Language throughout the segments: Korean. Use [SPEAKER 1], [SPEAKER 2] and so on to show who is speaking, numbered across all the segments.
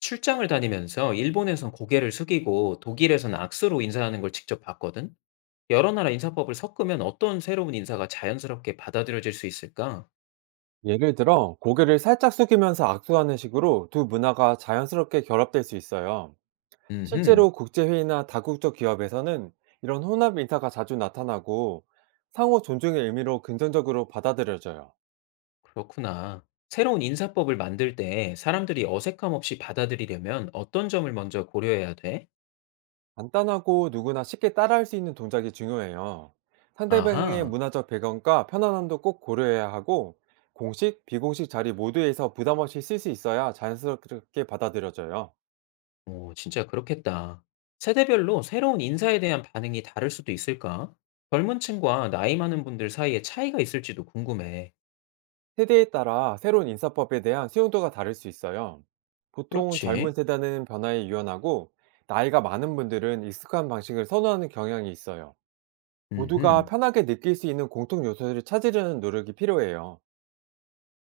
[SPEAKER 1] 출장을 다니면서 일본에선 고개를 숙이고 독일에선 악수로 인사하는 걸 직접 봤거든? 여러 나라 인사법을 섞으면 어떤 새로운 인사가 자연스럽게 받아들여질 수 있을까?
[SPEAKER 2] 예를 들어 고개를 살짝 숙이면서 악수하는 식으로 두 문화가 자연스럽게 결합될 수 있어요.
[SPEAKER 1] 음흠,
[SPEAKER 2] 실제로 국제회의나 다국적 기업에서는 이런 혼합 인사가 자주 나타나고 상호 존중의 의미로 긍정적으로 받아들여져요.
[SPEAKER 1] 그렇구나. 새로운 인사법을 만들 때 사람들이 어색함 없이 받아들이려면 어떤 점을 먼저 고려해야 돼?
[SPEAKER 2] 간단하고 누구나 쉽게 따라할 수 있는 동작이 중요해요. 상대방의
[SPEAKER 1] 아하,
[SPEAKER 2] 문화적 배경과 편안함도 꼭 고려해야 하고 공식, 비공식 자리 모두에서 부담 없이 쓸 수 있어야 자연스럽게 받아들여져요.
[SPEAKER 1] 오, 진짜 그렇겠다. 세대별로 새로운 인사에 대한 반응이 다를 수도 있을까? 젊은 층과 나이 많은 분들 사이에 차이가 있을지도 궁금해.
[SPEAKER 2] 세대에 따라 새로운 인사법에 대한 수용도가 다를 수 있어요. 보통 젊은
[SPEAKER 1] 그렇지.
[SPEAKER 2] 세대는 변화에 유연하고 나이가 많은 분들은 익숙한 방식을 선호하는 경향이 있어요. 모두가
[SPEAKER 1] 음흠.
[SPEAKER 2] 편하게 느낄 수 있는 공통 요소를 찾으려는 노력이 필요해요.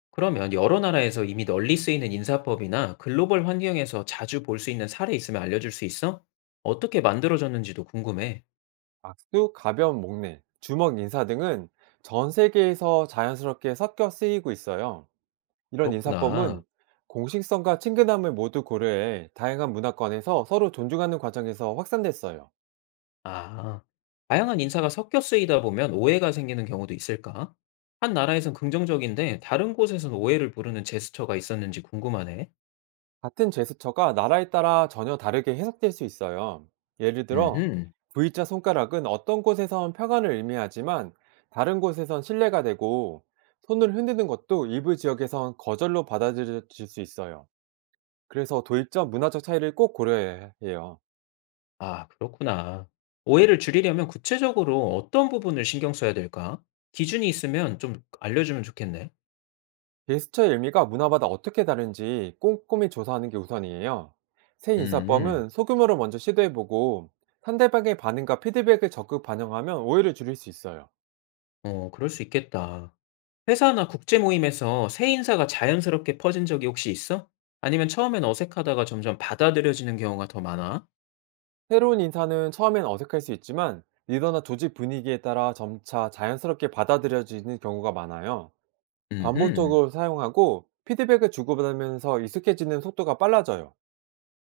[SPEAKER 1] 그러면 여러 나라에서 이미 널리 쓰이는 인사법이나 글로벌 환경에서 자주 볼 수 있는 사례 있으면 알려줄 수 있어? 어떻게 만들어졌는지도 궁금해.
[SPEAKER 2] 악수, 가벼운 목례, 주먹 인사 등은 전 세계에서 자연스럽게 섞여 쓰이고 있어요. 이런 인사법은
[SPEAKER 1] 그렇구나.
[SPEAKER 2] 공식성과 친근함을 모두 고려해 다양한 문화권에서 서로 존중하는 과정에서 확산됐어요.
[SPEAKER 1] 아, 다양한 인사가 섞여 쓰이다 보면 오해가 생기는 경우도 있을까? 한 나라에선 긍정적인데 다른 곳에선 오해를 부르는 제스처가 있었는지 궁금하네.
[SPEAKER 2] 같은 제스처가 나라에 따라 전혀 다르게 해석될 수 있어요. 예를 들어,
[SPEAKER 1] 음흠.
[SPEAKER 2] V자 손가락은 어떤 곳에선 평안을 의미하지만 다른 곳에선 신뢰가 되고 손을 흔드는 것도 일부 지역에선 거절로 받아들여질 수 있어요. 그래서 도입적 문화적 차이를 꼭 고려해야 해요.
[SPEAKER 1] 아, 그렇구나. 오해를 줄이려면 구체적으로 어떤 부분을 신경 써야 될까? 기준이 있으면 좀 알려주면 좋겠네.
[SPEAKER 2] 제스처의 의미가 문화마다 어떻게 다른지 꼼꼼히 조사하는 게 우선이에요. 새
[SPEAKER 1] 음,
[SPEAKER 2] 인사법은 소규모로 먼저 시도해보고 상대방의 반응과 피드백을 적극 반영하면 오해를 줄일 수 있어요.
[SPEAKER 1] 어, 그럴 수 있겠다. 회사나 국제 모임에서 새 인사가 자연스럽게 퍼진 적이 혹시 있어? 아니면 처음엔 어색하다가 점점 받아들여지는 경우가 더 많아?
[SPEAKER 2] 새로운 인사는 처음엔 어색할 수 있지만 리더나 조직 분위기에 따라 점차 자연스럽게 받아들여지는 경우가 많아요.
[SPEAKER 1] 음흠,
[SPEAKER 2] 반복적으로 사용하고 피드백을 주고받으면서 익숙해지는 속도가 빨라져요.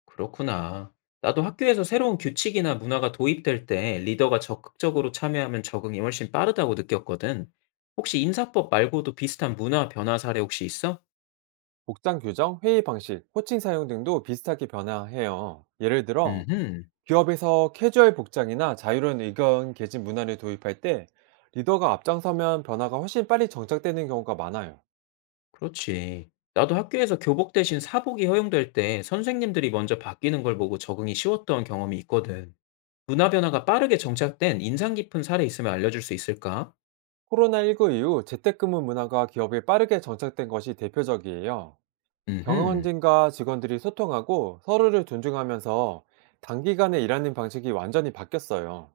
[SPEAKER 1] 그렇구나. 나도 학교에서 새로운 규칙이나 문화가 도입될 때 리더가 적극적으로 참여하면 적응이 훨씬 빠르다고 느꼈거든. 혹시 인사법 말고도 비슷한 문화 변화 사례 혹시 있어?
[SPEAKER 2] 복장 규정, 회의 방식, 호칭 사용 등도 비슷하게 변화해요. 예를 들어,
[SPEAKER 1] 음흠,
[SPEAKER 2] 기업에서 캐주얼 복장이나 자유로운 의견 개진 문화를 도입할 때 리더가 앞장서면 변화가 훨씬 빨리 정착되는 경우가 많아요.
[SPEAKER 1] 그렇지. 나도 학교에서 교복 대신 사복이 허용될 때 선생님들이 먼저 바뀌는 걸 보고 적응이 쉬웠던 경험이 있거든. 문화 변화가 빠르게 정착된 인상 깊은 사례 있으면 알려줄 수 있을까?
[SPEAKER 2] 코로나19 이후 재택근무 문화가 기업에 빠르게 정착된 것이 대표적이에요.
[SPEAKER 1] 음흠,
[SPEAKER 2] 경영진과 직원들이 소통하고 서로를 존중하면서 단기간에 일하는 방식이 완전히 바뀌었어요.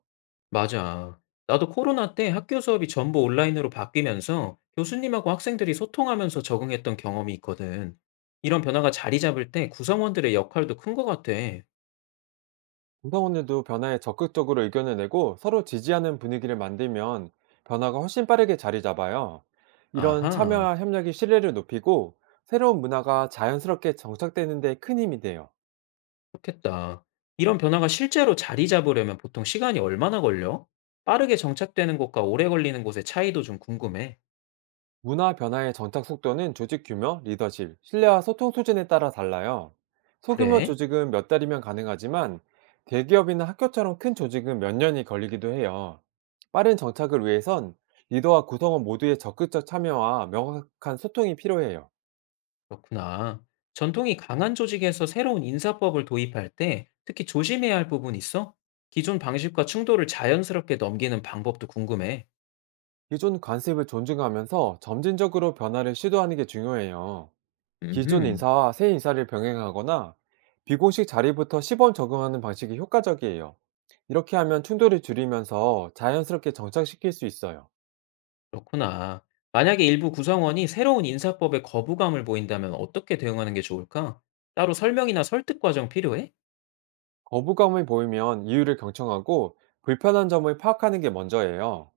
[SPEAKER 1] 맞아. 나도 코로나 때 학교 수업이 전부 온라인으로 바뀌면서 교수님하고 학생들이 소통하면서 적응했던 경험이 있거든. 이런 변화가 자리 잡을 때 구성원들의 역할도 큰 것 같아.
[SPEAKER 2] 구성원들도 변화에 적극적으로 의견을 내고 서로 지지하는 분위기를 만들면 변화가 훨씬 빠르게 자리 잡아요. 이런
[SPEAKER 1] 아하,
[SPEAKER 2] 참여와 협력이 신뢰를 높이고 새로운 문화가 자연스럽게 정착되는 데 큰 힘이 돼요.
[SPEAKER 1] 좋겠다. 이런 변화가 실제로 자리 잡으려면 보통 시간이 얼마나 걸려? 빠르게 정착되는 곳과 오래 걸리는 곳의 차이도 좀 궁금해.
[SPEAKER 2] 문화 변화의 정착 속도는 조직 규모, 리더십, 신뢰와 소통 수준에 따라 달라요. 소규모
[SPEAKER 1] 그래?
[SPEAKER 2] 조직은 몇 달이면 가능하지만 대기업이나 학교처럼 큰 조직은 몇 년이 걸리기도 해요. 빠른 정착을 위해선 리더와 구성원 모두의 적극적 참여와 명확한 소통이 필요해요.
[SPEAKER 1] 그렇구나. 전통이 강한 조직에서 새로운 인사법을 도입할 때 특히 조심해야 할 부분이 있어? 기존 방식과 충돌을 자연스럽게 넘기는 방법도 궁금해.
[SPEAKER 2] 기존 관습을 존중하면서 점진적으로 변화를 시도하는 게 중요해요. 기존
[SPEAKER 1] 음,
[SPEAKER 2] 인사와 새 인사를 병행하거나 비공식 자리부터 시범 적용하는 방식이 효과적이에요. 이렇게 하면 충돌을 줄이면서 자연스럽게 정착시킬 수 있어요.
[SPEAKER 1] 그렇구나. 만약에 일부 구성원이 새로운 인사법에 거부감을 보인다면 어떻게 대응하는 게 좋을까? 따로 설명이나 설득 과정 필요해?
[SPEAKER 2] 거부감을 보이면 이유를 경청하고 불편한 점을 파악하는 게 먼저예요.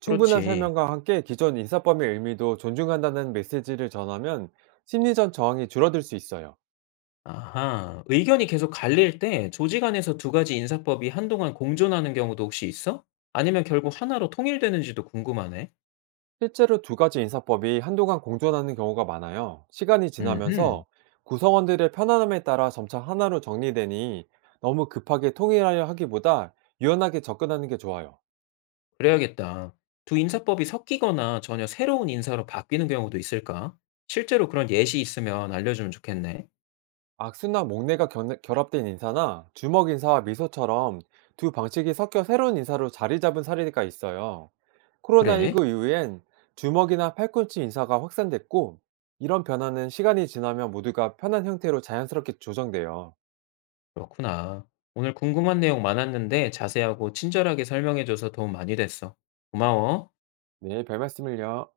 [SPEAKER 2] 충분한
[SPEAKER 1] 그렇지.
[SPEAKER 2] 설명과 함께 기존 인사법의 의미도 존중한다는 메시지를 전하면 심리적 저항이 줄어들 수 있어요.
[SPEAKER 1] 아하, 의견이 계속 갈릴 때 조직 안에서 두 가지 인사법이 한동안 공존하는 경우도 혹시 있어? 아니면 결국 하나로 통일되는지도 궁금하네.
[SPEAKER 2] 실제로 두 가지 인사법이 한동안 공존하는 경우가 많아요. 시간이
[SPEAKER 1] 음흠.
[SPEAKER 2] 지나면서 구성원들의 편안함에 따라 점차 하나로 정리되니 너무 급하게 통일하려 하기보다 유연하게 접근하는 게 좋아요.
[SPEAKER 1] 그래야겠다. 두 인사법이 섞이거나 전혀 새로운 인사로 바뀌는 경우도 있을까? 실제로 그런 예시 있으면 알려주면 좋겠네.
[SPEAKER 2] 악수나 목례가 결합된 인사나 주먹 인사와 미소처럼 두 방식이 섞여 새로운 인사로 자리 잡은 사례가 있어요.
[SPEAKER 1] 그래?
[SPEAKER 2] 코로나19 이후엔 주먹이나 팔꿈치 인사가 확산됐고 이런 변화는 시간이 지나면 모두가 편한 형태로 자연스럽게 조정돼요.
[SPEAKER 1] 그렇구나. 오늘 궁금한 내용 많았는데 자세하고 친절하게 설명해줘서 도움 많이 됐어. 고마워.
[SPEAKER 2] 네, 별 말씀을요.